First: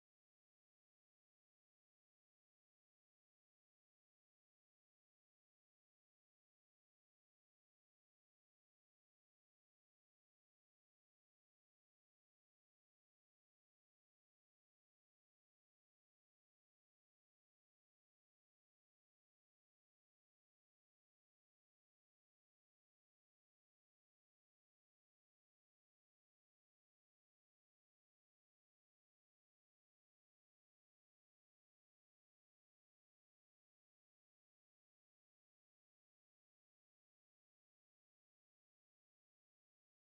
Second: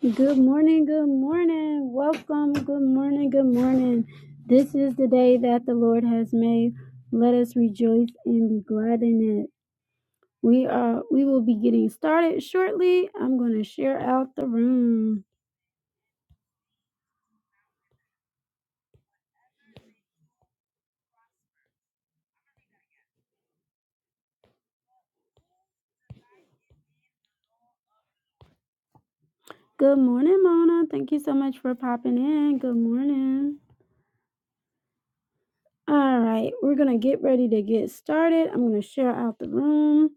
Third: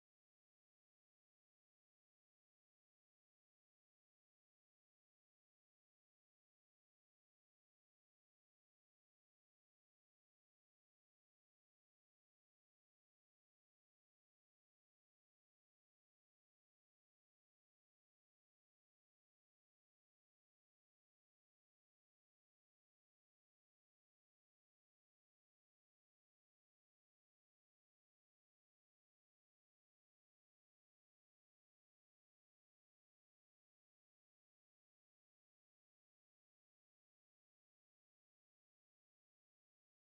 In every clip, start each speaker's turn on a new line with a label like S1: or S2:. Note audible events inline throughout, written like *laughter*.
S1: Good morning, good morning. Welcome, good morning, good morning. This is the day that the Lord has made. Let us rejoice and be glad in it. We are we will be getting started shortly. I'm going to share out the room. Good morning, Mona. Thank you so much for popping in. Good morning. All right, we're going to get ready to get started. I'm going to share out the room.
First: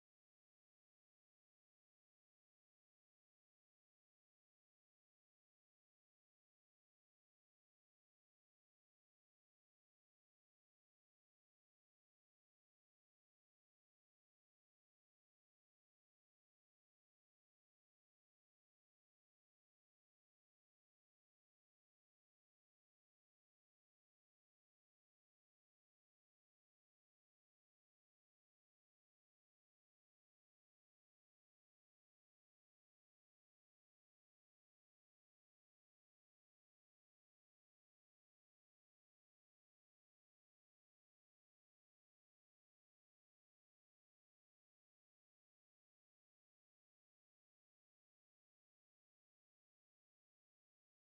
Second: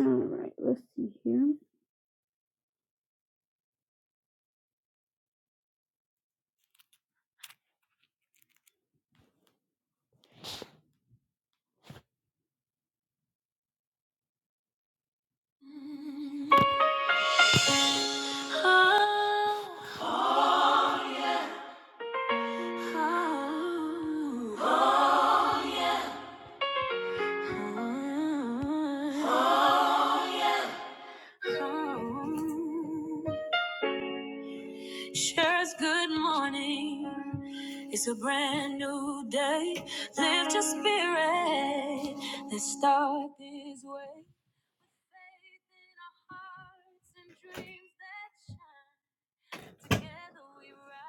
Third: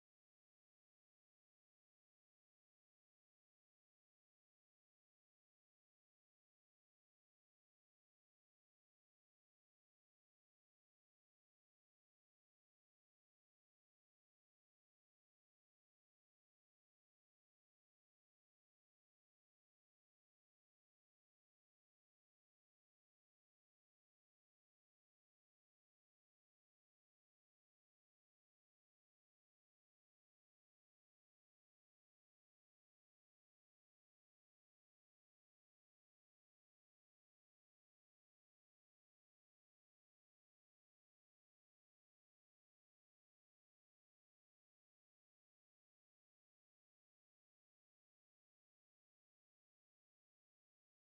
S1: All right, let's see here.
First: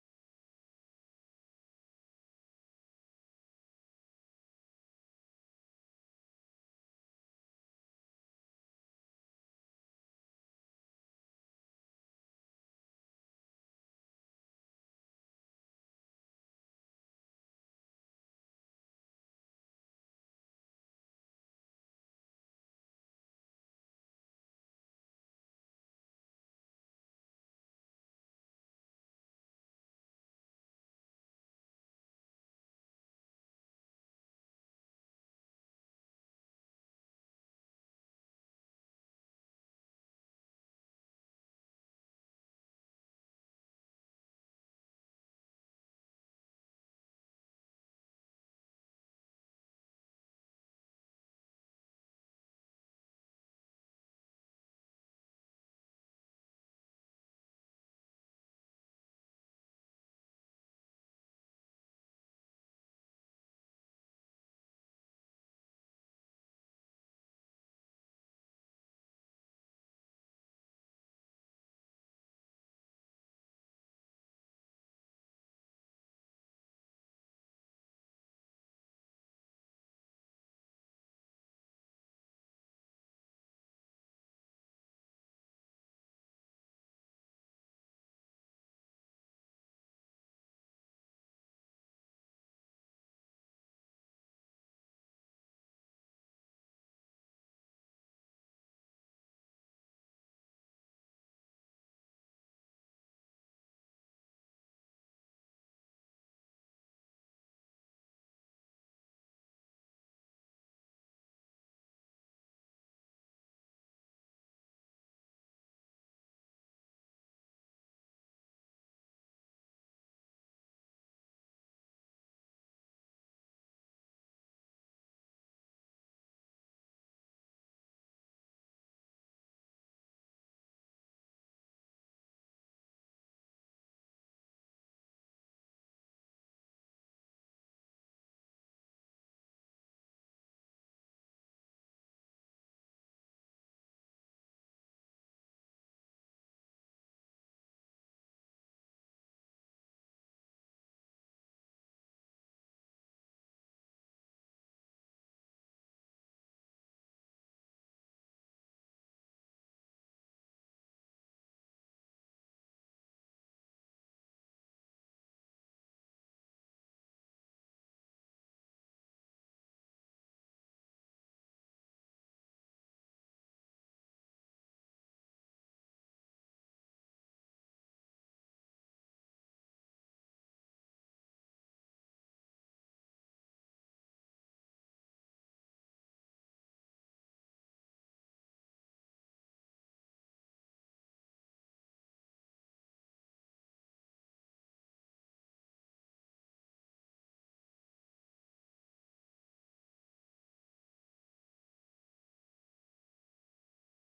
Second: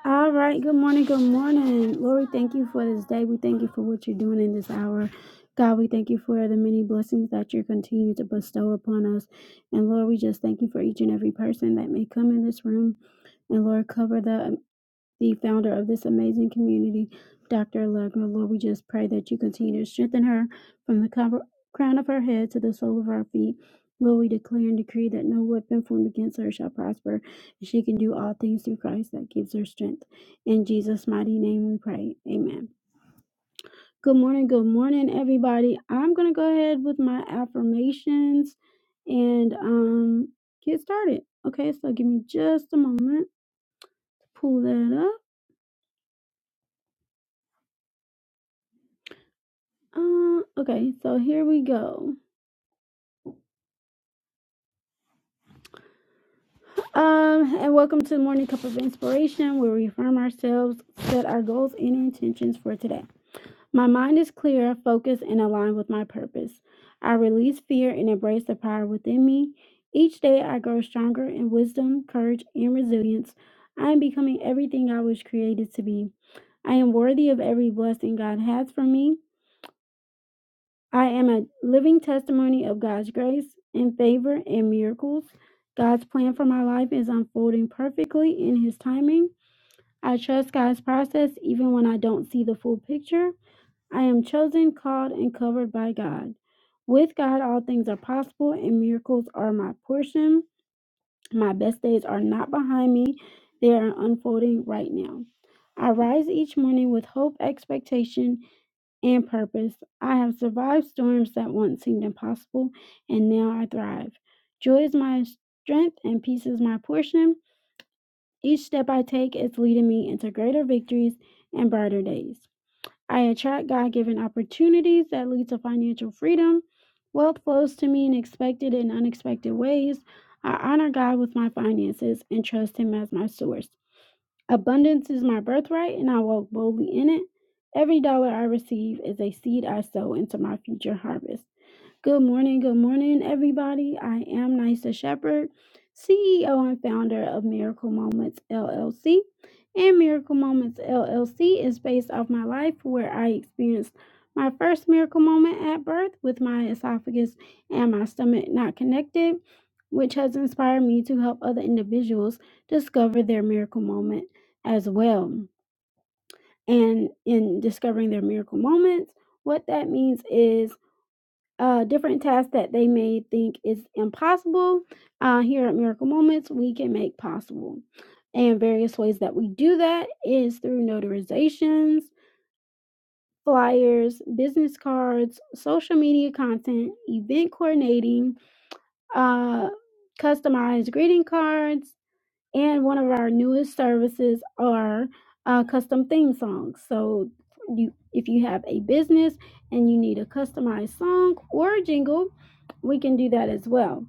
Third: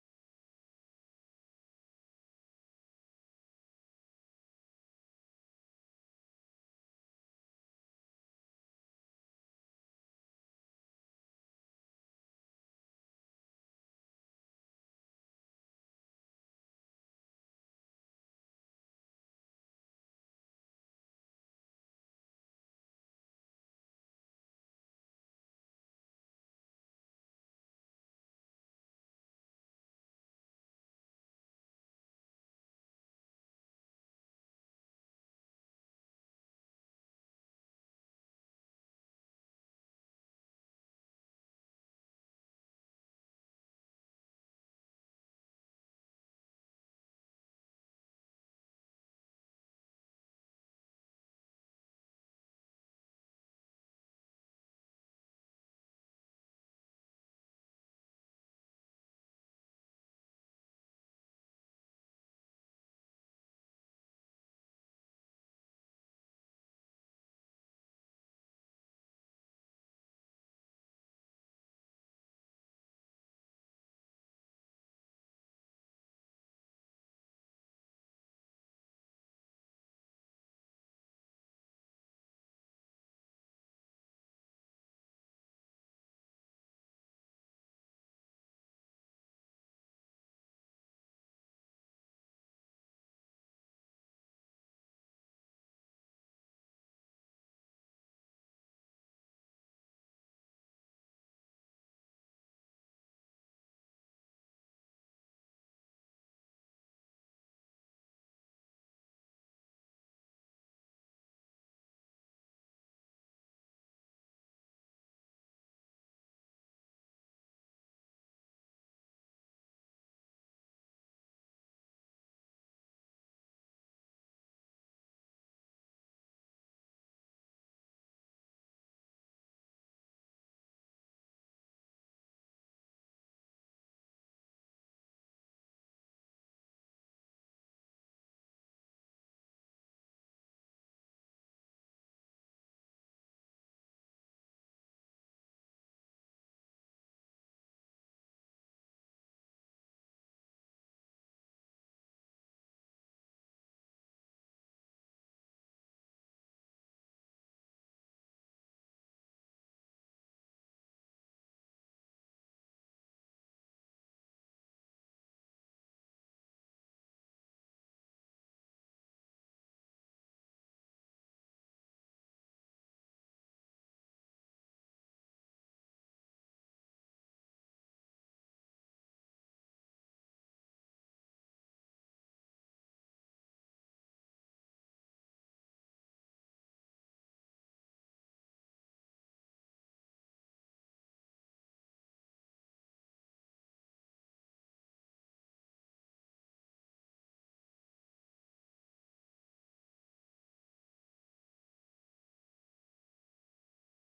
S1: All right. Good morning. Good morning. Lord, we thank you for this day. We thank you for what you're doing in this hour. God, we thank you for the many blessings that you're continuing to bestow upon us. And Lord, we just thank you for each and every person that may come in this room. And Lord, cover them the founder of this amazing community, Dr. Legma. Lord, we just pray that you continue to strengthen her from the cover, crown of her head to the sole of her feet. Lord, we declare and decree that no weapon formed against her shall prosper, and she can do all things through Christ that gives her strength. In Jesus' mighty name we pray. Amen. Good morning, good morning, everybody. I'm going to go ahead with my affirmations and um, get started. Okay, so give me just a moment to pull that up. Um, okay, so here we go. Um, and welcome to Morning Cup of Inspiration, where we affirm ourselves, set our goals and intentions for today. My mind is clear, focused, and aligned with my purpose. I release fear and embrace the power within me. Each day I grow stronger in wisdom, courage, and resilience. I am becoming everything I was created to be. I am worthy of every blessing God has for me. I am a living testimony of God's grace and favor and miracles. God's plan for my life is unfolding perfectly in His timing. I trust God's process even when I don't see the full picture. I am chosen, called, and covered by God. With God, all things are possible, and miracles are my portion. My best days are not behind me, they are unfolding right now. I rise each morning with hope, expectation, and purpose. I have survived storms that once seemed impossible, and now I thrive. Joy is my strength, and peace is my portion. Each step I take is leading me into greater victories and brighter days. I attract God given opportunities that lead to financial freedom. Wealth flows to me in expected and unexpected ways. I honor God with my finances and trust Him as my source. Abundance is my birthright, and I walk boldly in it. Every dollar I receive is a seed I sow into my future harvest. Good morning, good morning, everybody. I am Nisa Shepherd, CEO and founder of Miracle Moments LLC. And Miracle Moments LLC is based off my life where I experienced my first miracle moment at birth with my esophagus and my stomach not connected, which has inspired me to help other individuals discover their miracle moment as well. And in discovering their miracle moments, what that means is uh, different tasks that they may think is impossible. Uh, here at Miracle Moments, we can make possible. And various ways that we do that is through notarizations, flyers, business cards, social media content, event coordinating, uh, customized greeting cards, and one of our newest services are uh, custom theme songs. So you, if you have a business and you need a customized song or a jingle, we can do that as well.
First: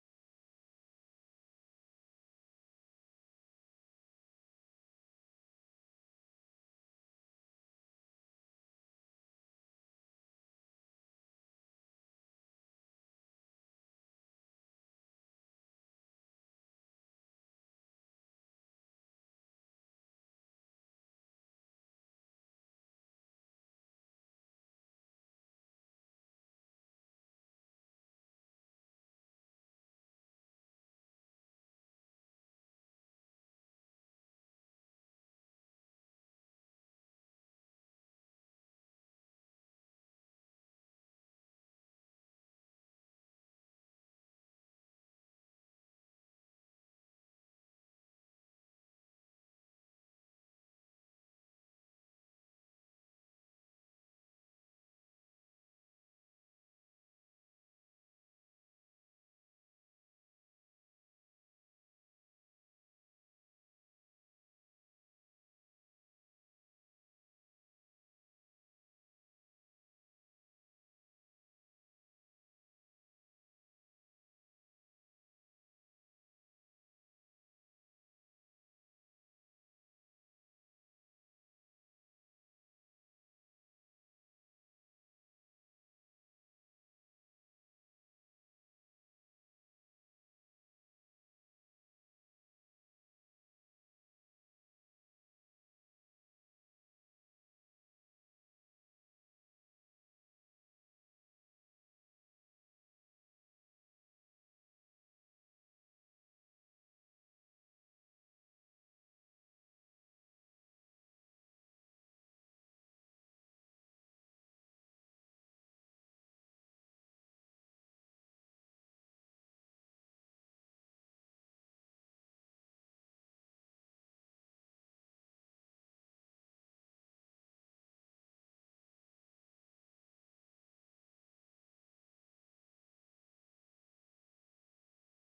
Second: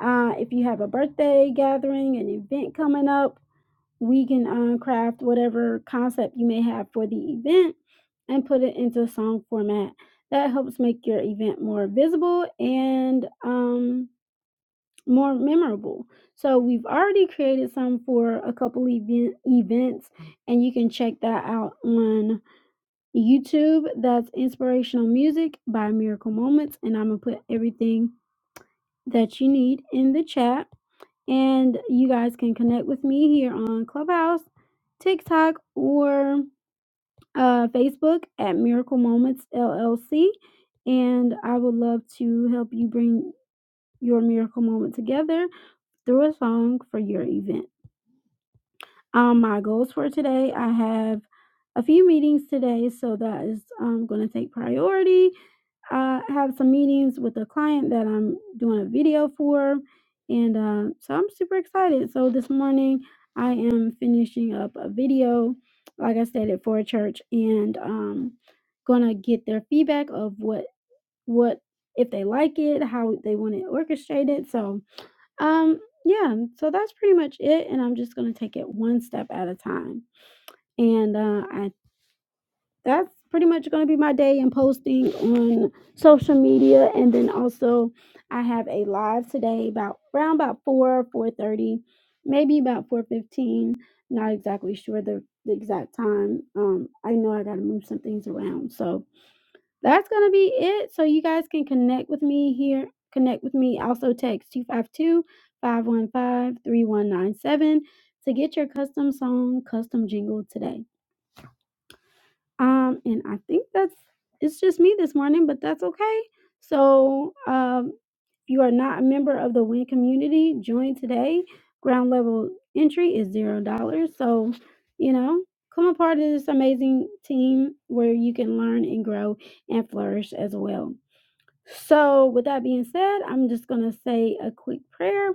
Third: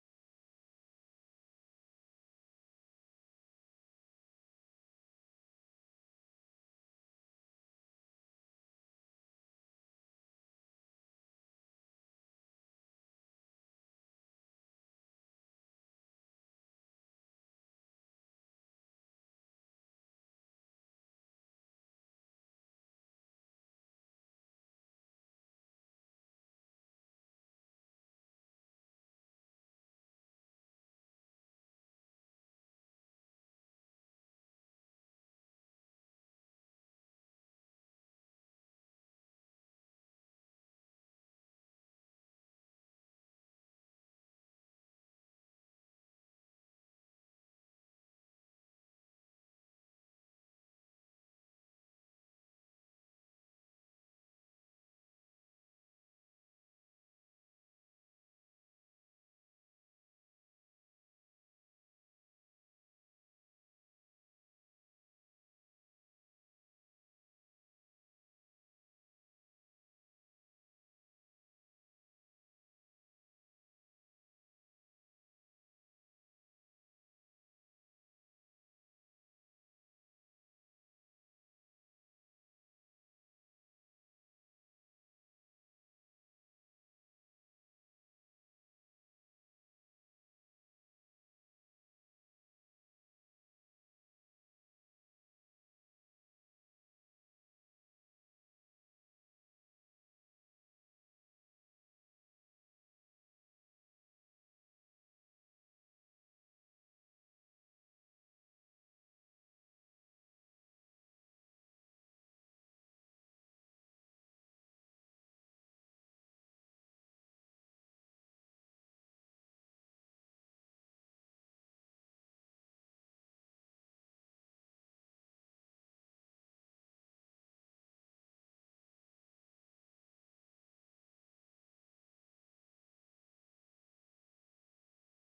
S1: Uh, if you have a birthday gathering, an event coming up, we can uh, craft whatever concept you may have for the event and put it into song format. That helps make your event more visible and um, more memorable. So we've already created some for a couple event, events, and you can check that out on YouTube. That's Inspirational Music by Miracle Moments, and I'm gonna put everything that you need in the chat. And you guys can connect with me here on Clubhouse, TikTok, or uh, Facebook at Miracle Moments LLC. And I would love to help you bring your miracle moment together through a song for your event. Um, my goals for today I have a few meetings today, so that is um, going to take priority. Uh, I have some meetings with a client that I'm doing a video for, and uh, so I'm super excited. So this morning I am finishing up a video, like I said, at for a church, and um, going to get their feedback of what what if they like it, how they want it orchestrated. So um, yeah, so that's pretty much it, and I'm just gonna take it one step at a time. And uh, I that's pretty much gonna be my day in posting on social media, and then also I have a live today about around about four, four thirty, maybe about four fifteen. Not exactly sure the, the exact time. Um, I know I gotta move some things around, so that's gonna be it. So you guys can connect with me here. Connect with me. Also text two five two five one five three one nine seven to get your custom song, custom jingle today. Um, and I think that's it's just me this morning, but that's okay. So um if you are not a member of the WIN community, join today. Ground level entry is zero dollars. So, you know, come a part of this amazing team where you can learn and grow and flourish as well. So, with that being said, I'm just going to say a quick prayer.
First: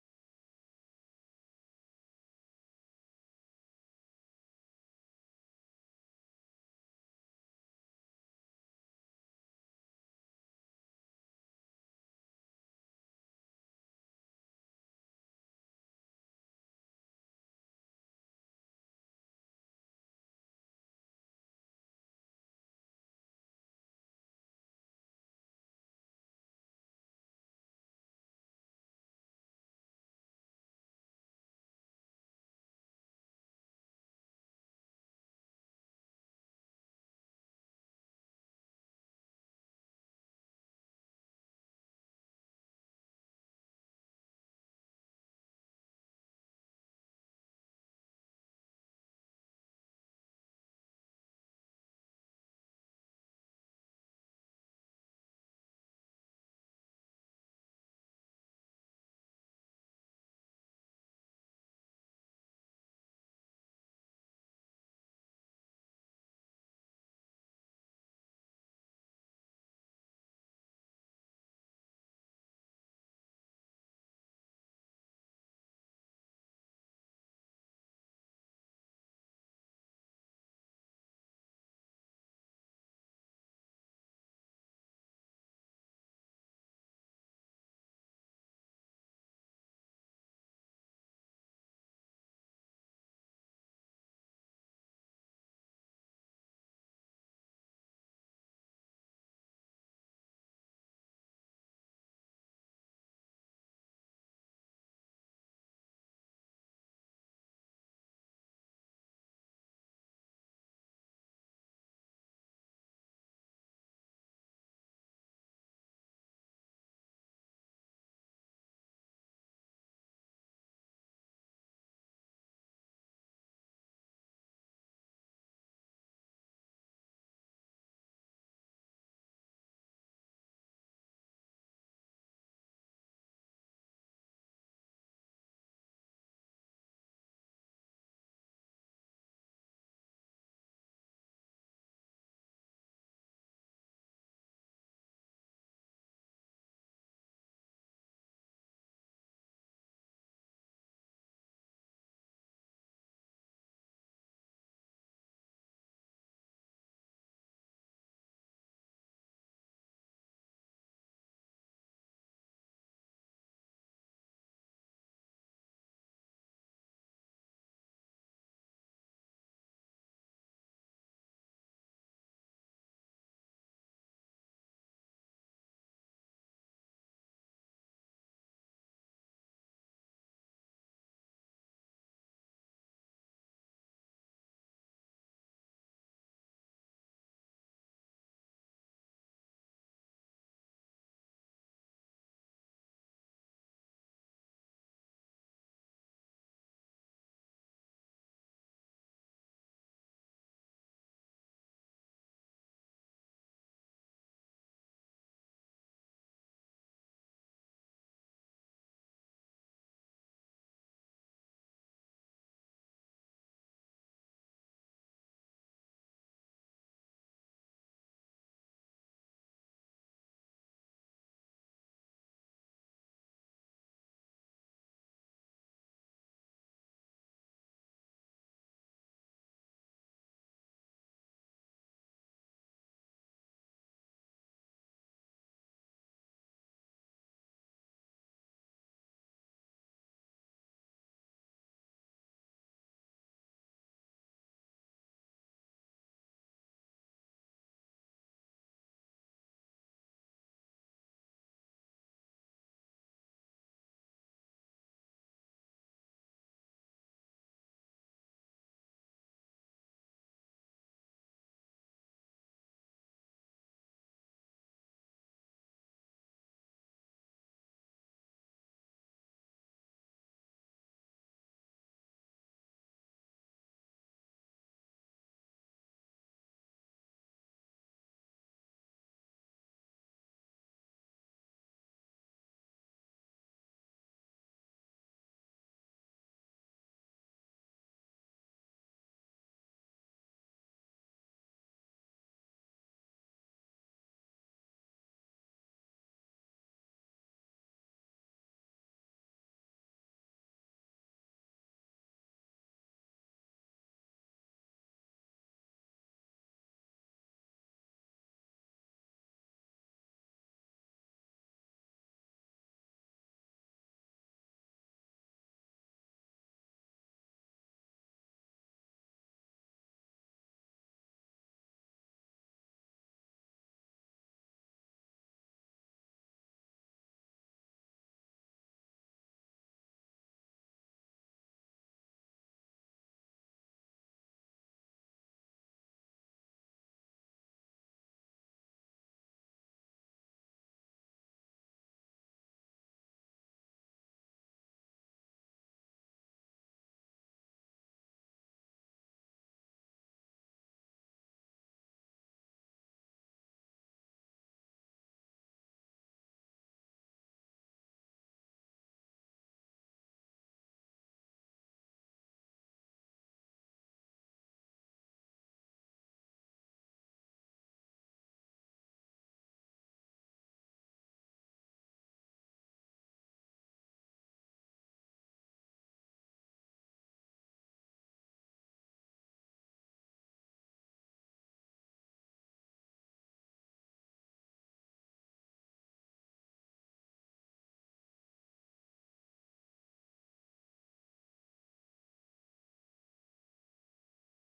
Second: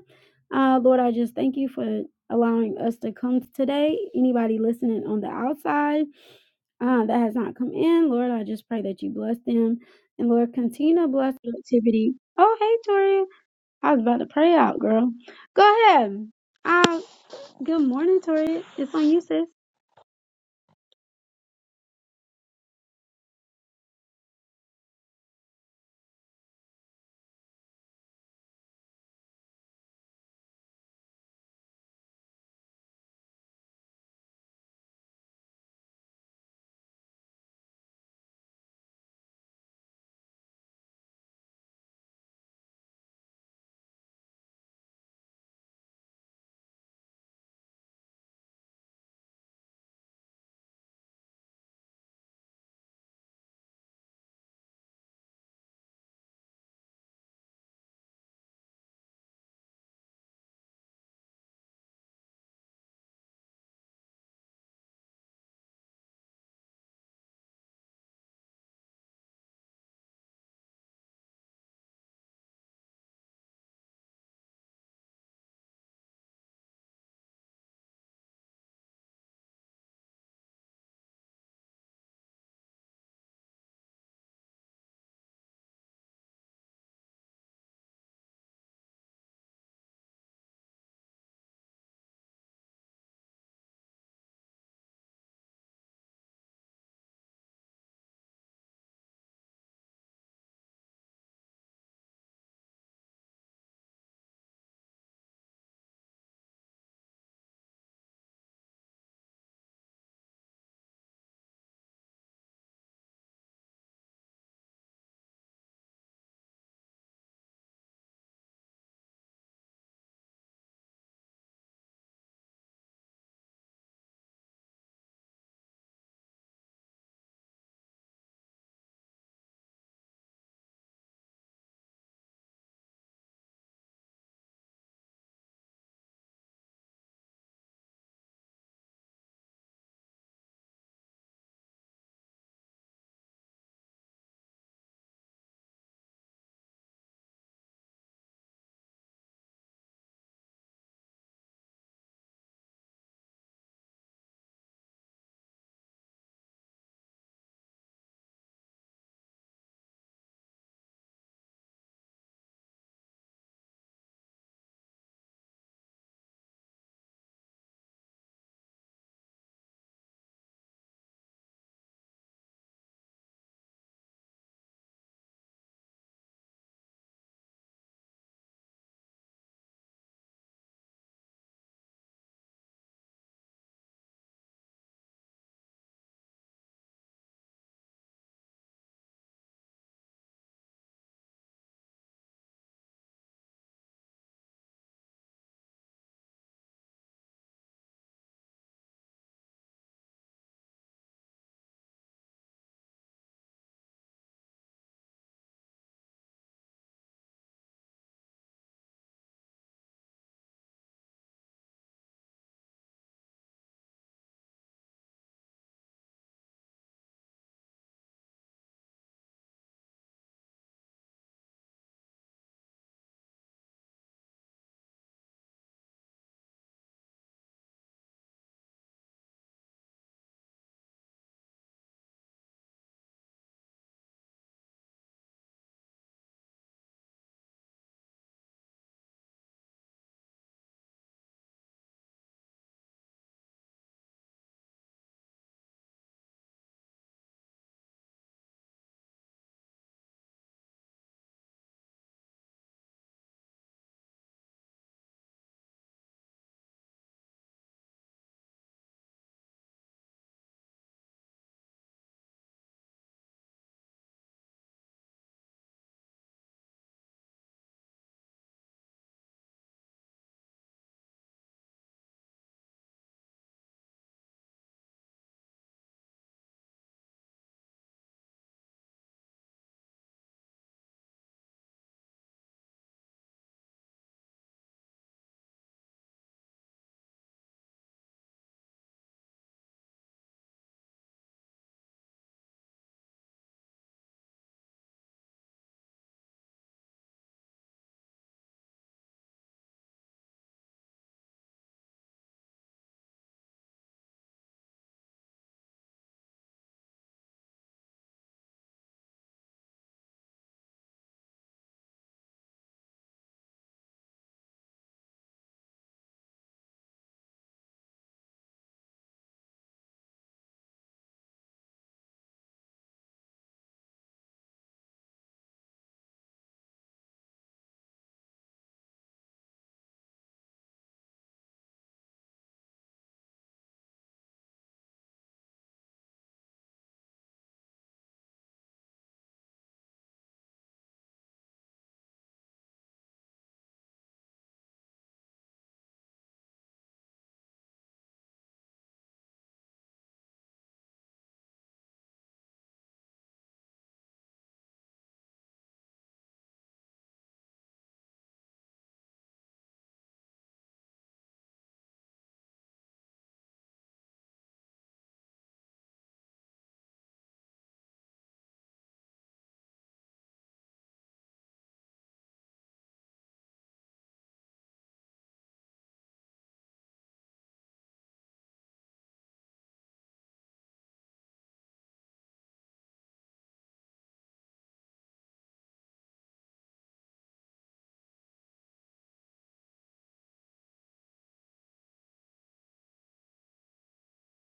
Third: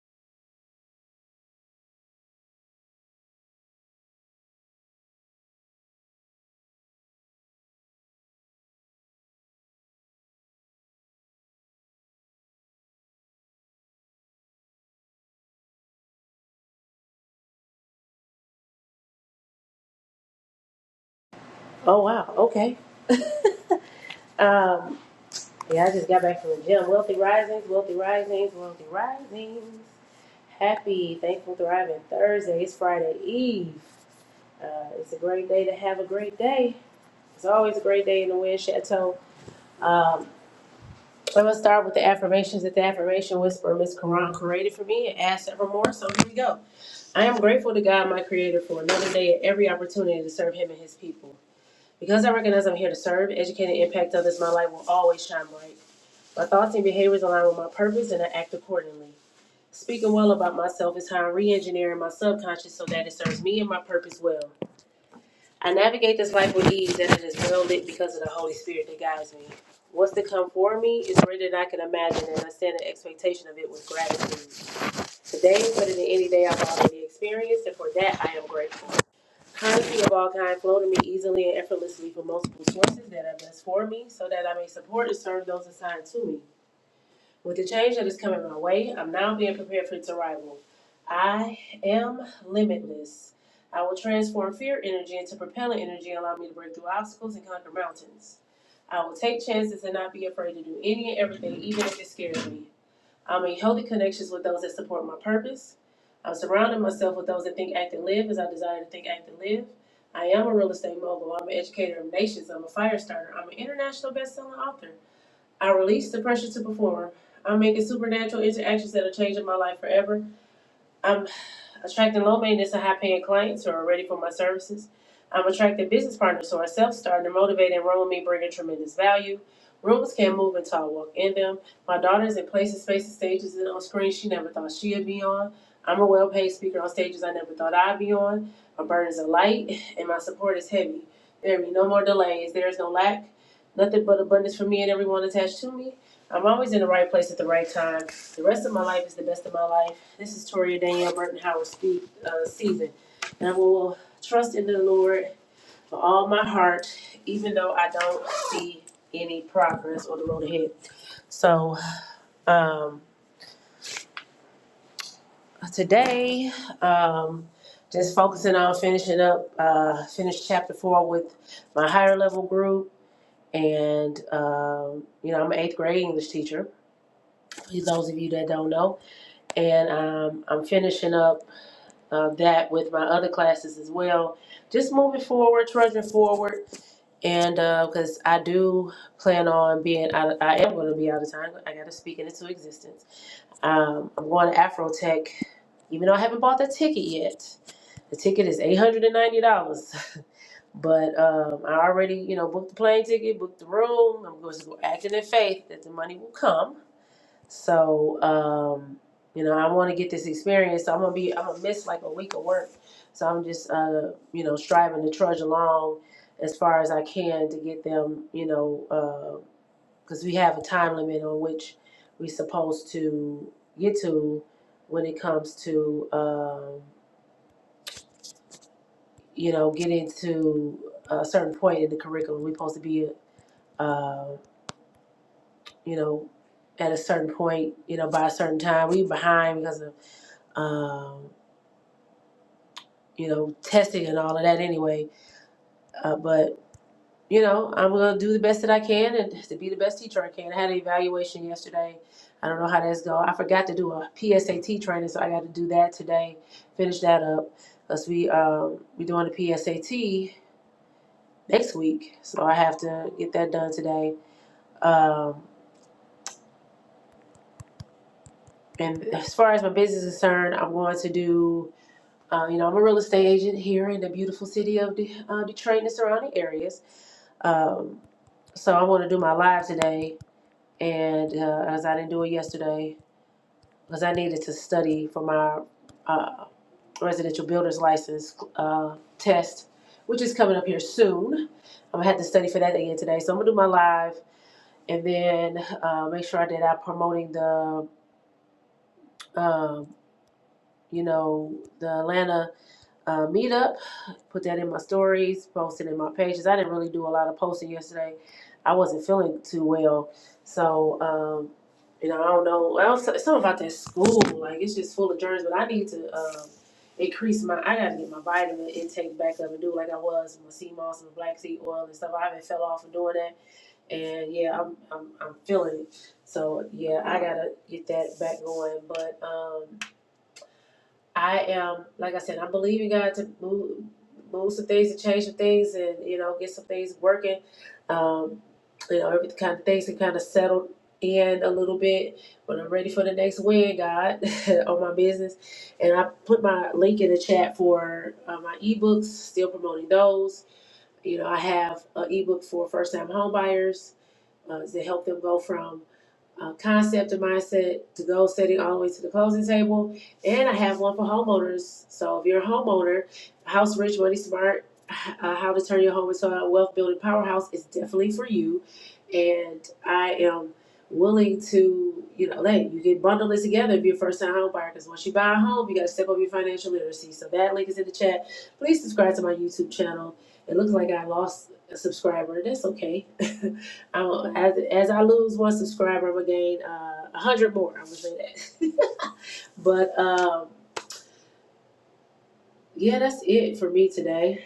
S1: Uh, Lord, I just thank you for allowing us to come today. Anybody listening on the outside uh, that has not come in, Lord, I just pray that you bless them. And Lord, continue to bless the activity. Oh, hey, Toria. I was about to pray out, girl. Go ahead. Uh, good morning, Toria. It's on you, sis.
S2: Oh wow. Okay. Um, yeah, I just got back from the gym. Wealthy risings, wealthy risings, wealthy risings. Happy, thankful, thriving Thursday. It's Friday Eve. Uh, it's a great day to have a great day. It's always a great day in the Wind Chateau. Um, I'm gonna start with the affirmations that the affirmation Whisperer Miss Karan created for me and asked for more. So here we go. I am grateful to God, my Creator, for another day and every opportunity to serve Him and His people. Because I recognize I'm here to serve, educate, and impact others, my light will always shine bright. My thoughts and behaviors align with my purpose and I act accordingly. Speaking well about myself is how I'm re engineering my subconscious so that it serves me and my purpose well. I navigate this life with ease and it is well lit because of the Holy Spirit that guides me. What's to come for me is greater than I can imagine and I stand in expectation of it with gratitude. Today better than any day I've already experienced and for that I am grateful. Currency of all kind flow to me easily and effortlessly from multiple sources that are best for me so that I may support and serve those assigned to me. With the change that is coming my way, I'm now being prepared for its arrival. I am limitless. I will transform fear energy into propellant energy, allow me to break through obstacles and conquer mountains. I will take chances and not be afraid to do any and everything, even if it scares me. I'm in healthy connections with those that support my purpose. I'm surrounding myself with those that think, act, and live as I desire to think, act, and live. I am a real estate mogul. I'm an educator of nations. I'm a fire starter. I'm an international best-selling author. I release the pressure to perform. I'm making supernatural interactions that are changing my life forever. I'm attracting low maintenance and high paying clients who are ready for my services. I'm attracting business partners who are self starting to motivate and enroll me, bringing tremendous value. Rooms can't move until I walk in them. My daughter's in places, spaces, stages, and on screens she never thought she'd be on. I'm a well paid speaker on stages I never thought I'd be on. My burdens are light and my support is heavy. There will be no more delays. There is no lack. Nothing but abundance for me and everyone attached to me. I'm always in the right place at the right time. The rest of my life is the best of my life. This is Toria Danielle Burton Howard speak, uh, season. And I will trust in the Lord for all my heart, even though I don't see any progress on the road ahead. So um, today, um, just focusing on finishing up, uh, finish chapter four with my higher level group. And, um, you know, I'm an eighth grade English teacher, for those of you that don't know. And um, I'm finishing up uh, that with my other classes as well. Just moving forward, trudging forward, and because I do plan on being out, I am going to be out of time. I got to speak it into existence. Um, I'm going to Afrotech, even though I haven't bought the ticket yet. The ticket is eight hundred and ninety dollars. *laughs* But um, I already, you know, booked the plane ticket, booked the room. I'm going to go acting in faith that the money will come so, um, you know, I want to get this experience. So I'm gonna be, I'm gonna miss like a week of work. So I'm just, uh, you know, striving to trudge along as far as I can to get them, you know, because we have a time limit on which we're supposed to get to when it comes to, um, you know, getting to a certain point in the curriculum. We're supposed to be, uh, you know, at a certain point, you know, by a certain time. We behind because of um, you know, testing and all of that anyway. Uh, but, you know, I'm going to do the best that I can and to be the best teacher I can. I had an evaluation yesterday. I don't know how that's going. I forgot to do a PSAT training, so I got to do that today, finish that up. Because we, um, we doing the PSAT next week, so I have to get that done today. Um, and as far as my business is concerned, I'm going to do, uh, you know, I'm a real estate agent here in the beautiful city of De- uh, Detroit and the surrounding areas. Um, So I want to do my live today, and uh, as I didn't do it yesterday, because I needed to study for my uh, residential builder's license uh, test, which is coming up here soon. I'm gonna have to study for that again today. So I'm gonna do my live, and then uh, make sure I did out promoting the, um, you know, the Atlanta uh, meetup put that in my stories, posted in my pages. I didn't really do a lot of posting yesterday. I wasn't feeling too well, so um, you know I don't know. Well, so- something about that school, like it's just full of germs. But I need to um, increase my. I gotta get my vitamin intake back up and do like I was with my sea moss and black seed oil and stuff. I haven't fell off of doing that, and yeah, I'm I'm I'm feeling it. So yeah, I gotta get that back going, but. um I am, like I said, I believe in God to move, move some things and change some things, and you know, get some things working. Um, you know, every kind of things can kind of settle in a little bit when I'm ready for the next win, God, *laughs* on my business. And I put my link in the chat for uh, my ebooks. Still promoting those. You know, I have an ebook for first-time homebuyers uh, to help them go from uh, concept and mindset to goal setting all the way to the closing table. And I have one for homeowners. So if you're a homeowner, House Rich Money Smart, uh, how to turn your home into a wealth building powerhouse is definitely for you. And I am willing to, you know, hey, you can bundle this together if you're a first time home buyer. Because once you buy a home, you got to step up your financial literacy. So that link is in the chat. Please subscribe to my YouTube channel. It looks like I lost a subscriber. That's okay. *laughs* I will, as as I lose one subscriber, I'm gonna gain uh, a uh, hundred more. I'm gonna say that. *laughs* but um, yeah, that's it for me today.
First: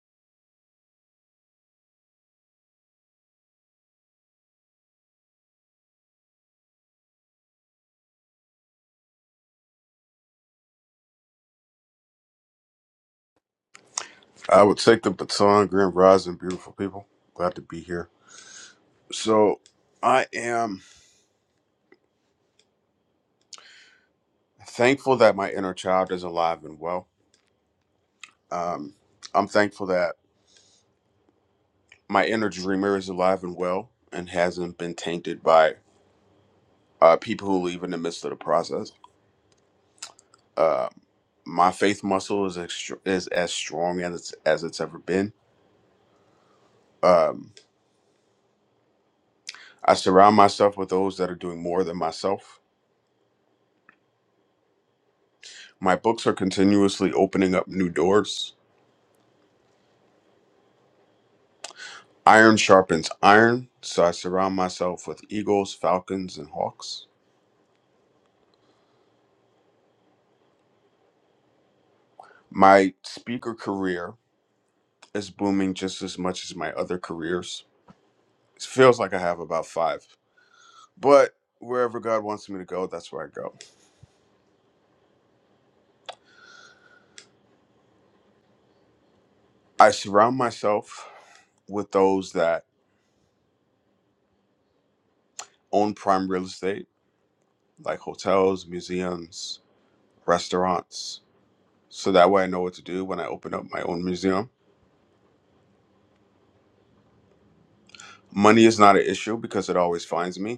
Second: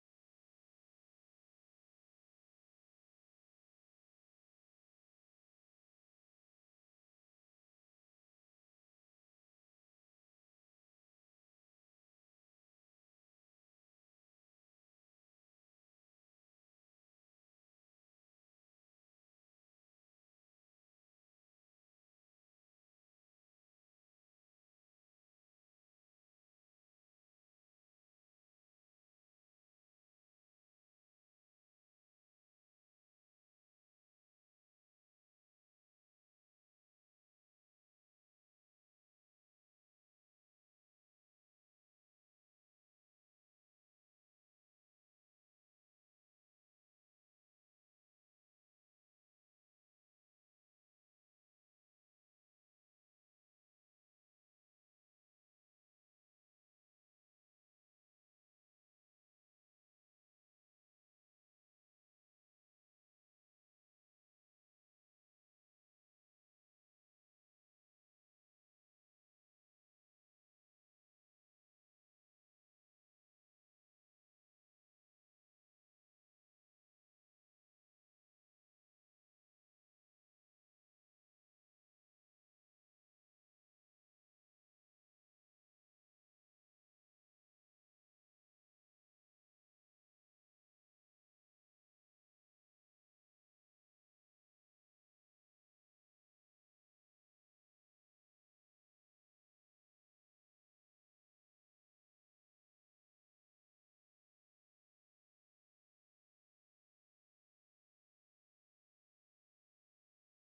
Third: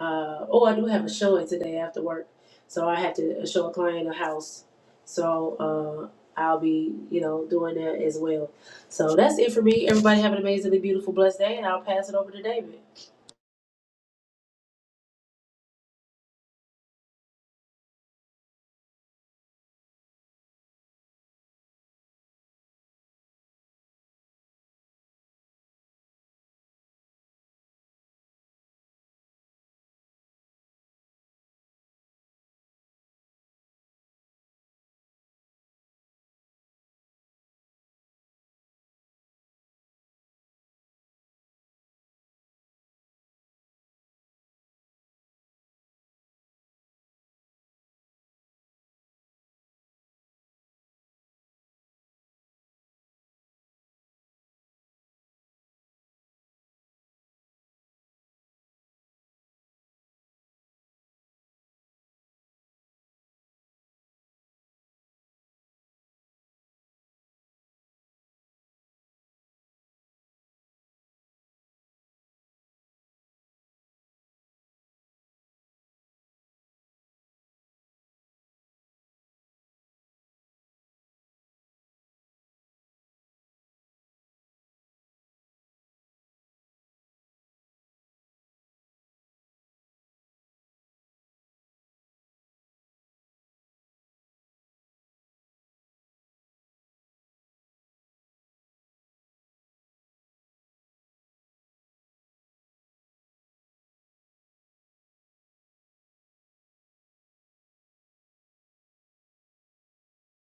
S2: Uh, oh, I do have a showing today after work, so I have to uh, show a client a house. So uh, I'll be you know doing that as well. So that's it for me. Everybody have an amazingly beautiful, blessed day, and I'll pass it over to David.
S3: I would take the baton, Grand Rising, beautiful people. Glad to be here. So, I am thankful that my inner child is alive and well. Um, I'm thankful that my inner dreamer is alive and well and hasn't been tainted by uh, people who leave in the midst of the process. Um my faith muscle is extra- is as strong as it's, as it's ever been. Um, I surround myself with those that are doing more than myself. My books are continuously opening up new doors Iron sharpens iron, so I surround myself with eagles, falcons, and hawks. My speaker career is booming just as much as my other careers. It feels like I have about five, but wherever God wants me to go, that's where I go. I surround myself with those that own prime real estate, like hotels, museums, restaurants, so that way I know what to do when I open up my own museum. Money is not an issue because it always finds me.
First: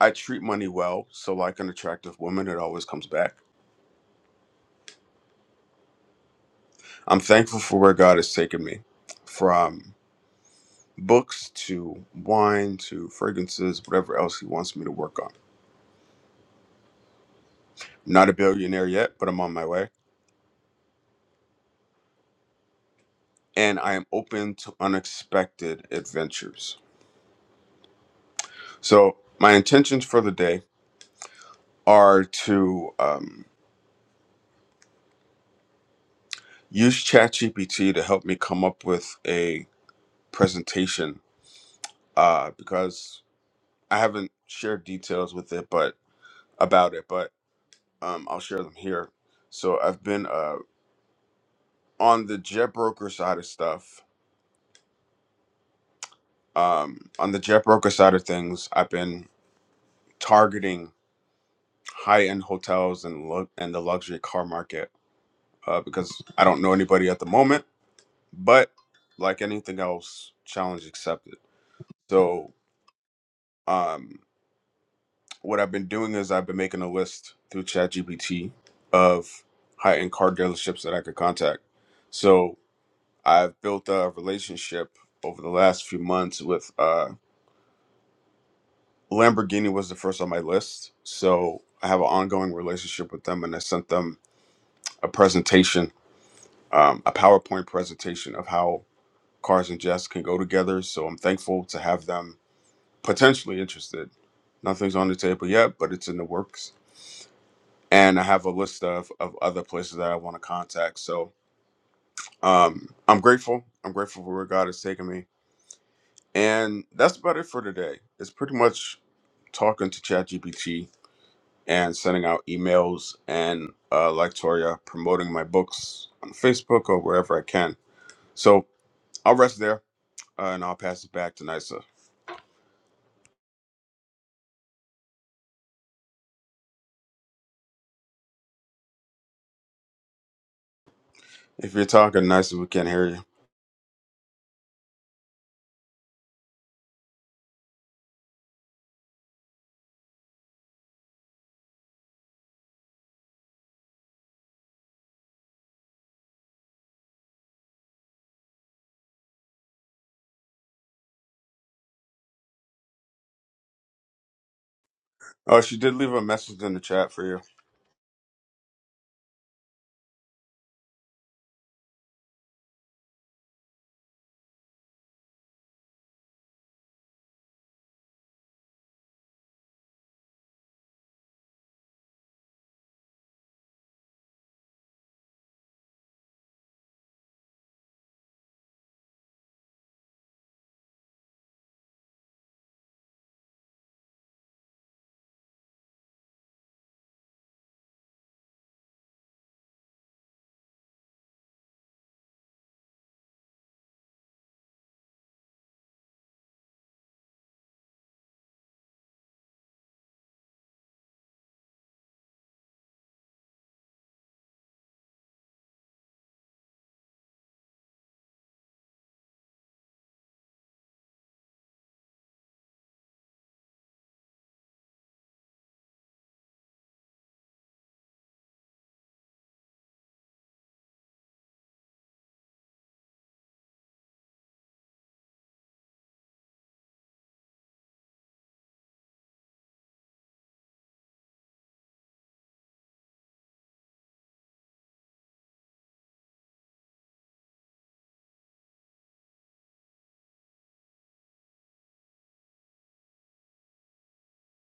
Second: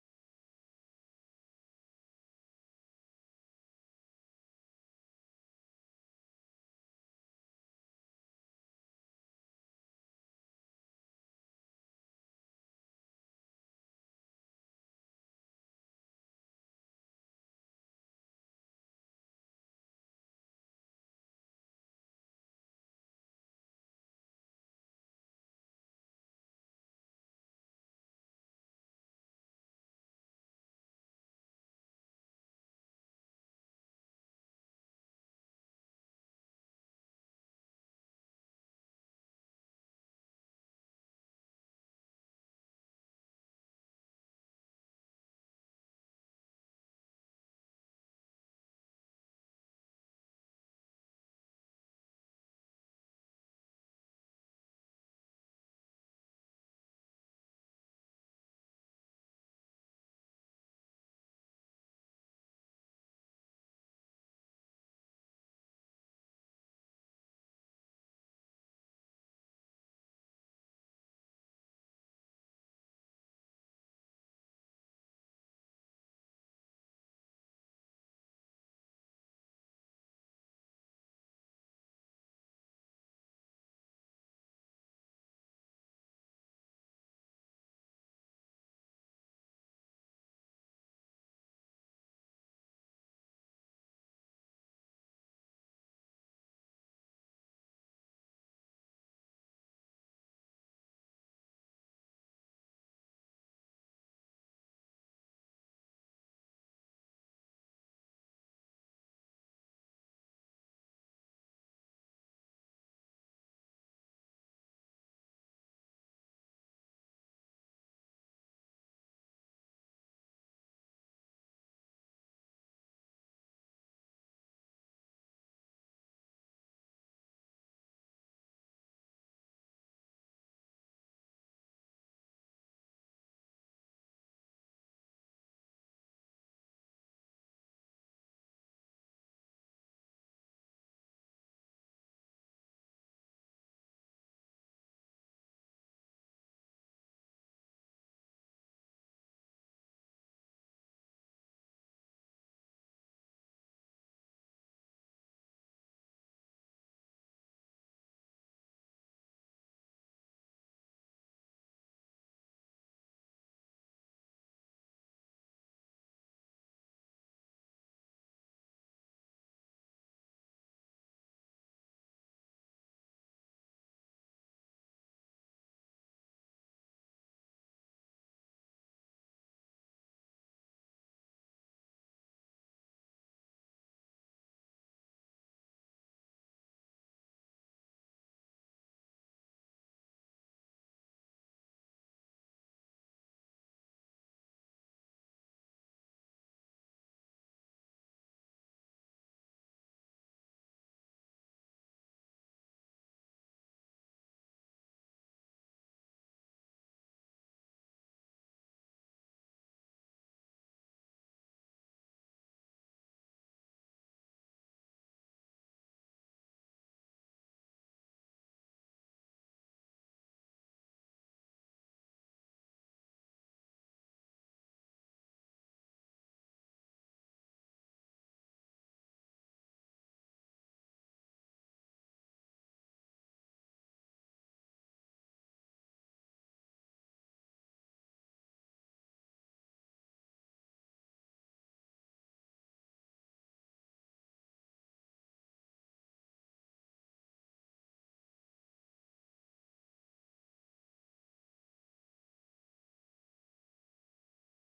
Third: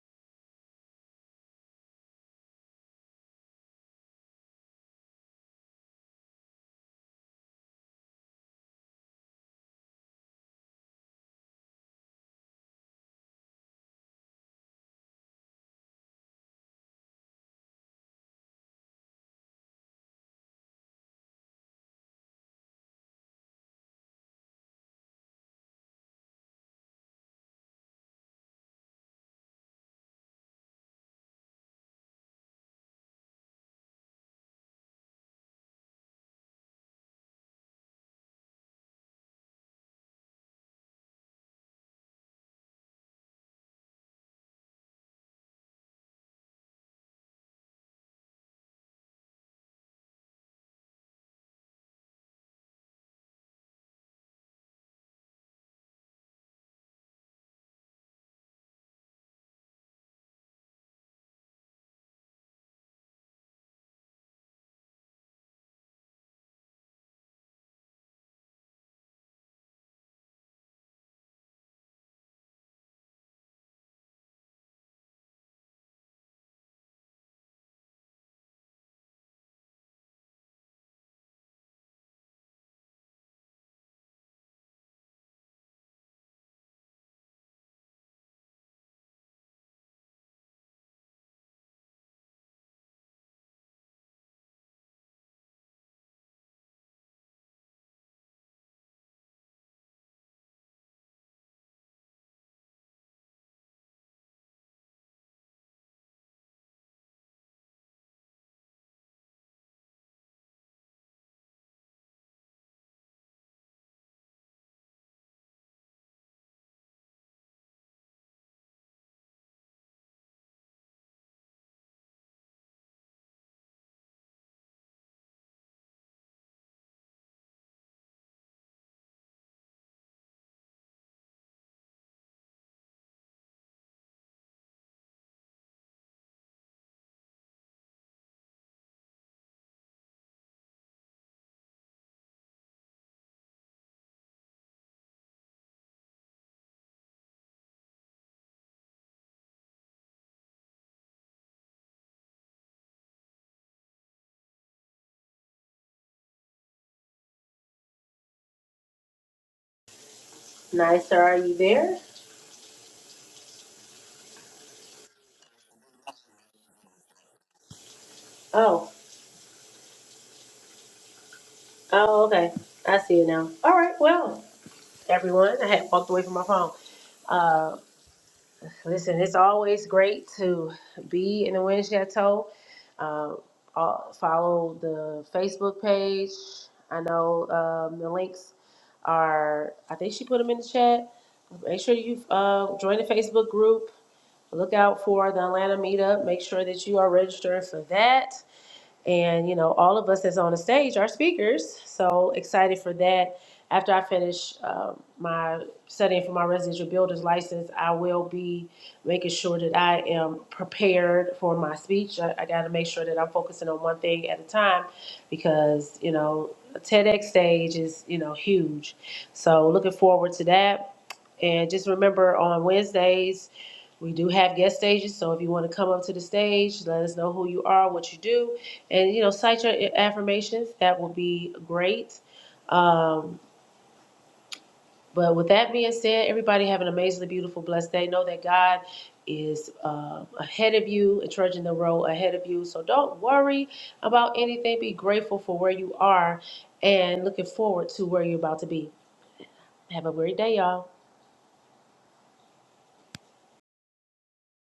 S3: I treat money well, so like an attractive woman, it always comes back. I'm thankful for where God has taken me from books to wine to fragrances, whatever else He wants me to work on. I'm not a billionaire yet, but I'm on my way. And I am open to unexpected adventures. So, my intentions for the day are to um, use ChatGPT to help me come up with a presentation uh, because I haven't shared details with it, but about it. But um, I'll share them here. So I've been uh, on the jet broker side of stuff. Um, on the jet broker side of things, I've been targeting high end hotels and lu- and the luxury car market uh, because I don't know anybody at the moment. But like anything else, challenge accepted. So um, what I've been doing is I've been making a list through ChatGPT of high end car dealerships that I could contact. So I've built a relationship over the last few months with uh, Lamborghini was the first on my list, so I have an ongoing relationship with them, and I sent them a presentation, um, a PowerPoint presentation of how cars and jets can go together. So I'm thankful to have them potentially interested. Nothing's on the table yet, but it's in the works, and I have a list of of other places that I want to contact. So um, I'm grateful. I'm grateful for where God has taken me And that's about it for today. It's pretty much talking to ChatGPT and sending out emails and, uh, like Toria, promoting my books on Facebook or wherever I can. So I'll rest there uh, and I'll pass it back to Nisa. If you're talking, Nisa, we can't hear you.
S2: Nice, sir. Are you there?
S3: Oh, she did leave a message in the chat for you.
S2: Oh, oh, okay. I see it now. All right. Well, everyone, I had walked away from my phone Uh, Listen, it's always great to be in the Wind Chateau. Uh, all- follow the Facebook page. I know um, the links are, I think she put them in the chat. Make sure you uh, join the Facebook group. Look out for the Atlanta meetup. Make sure that you are registering for that. And, you know, all of us that's on the stage are speakers. So excited for that. After I finish um, my studying for my residential builder's license, I will be making sure that I am prepared for my speech. I, I got to make sure that I'm focusing on one thing at a time because, you know, a TEDx stage is, you know, huge. So looking forward to that. And just remember on Wednesdays, we do have guest stages, so if you want to come up to the stage, let us know who you are, what you do, and you know, cite your affirmations. That will be great. Um, but with that being said, everybody have an amazingly beautiful, blessed day. Know that God is uh, ahead of you and trudging the road ahead of you. So don't worry about anything. Be grateful for where you are and looking forward to where you're about to be. Have a great day, y'all.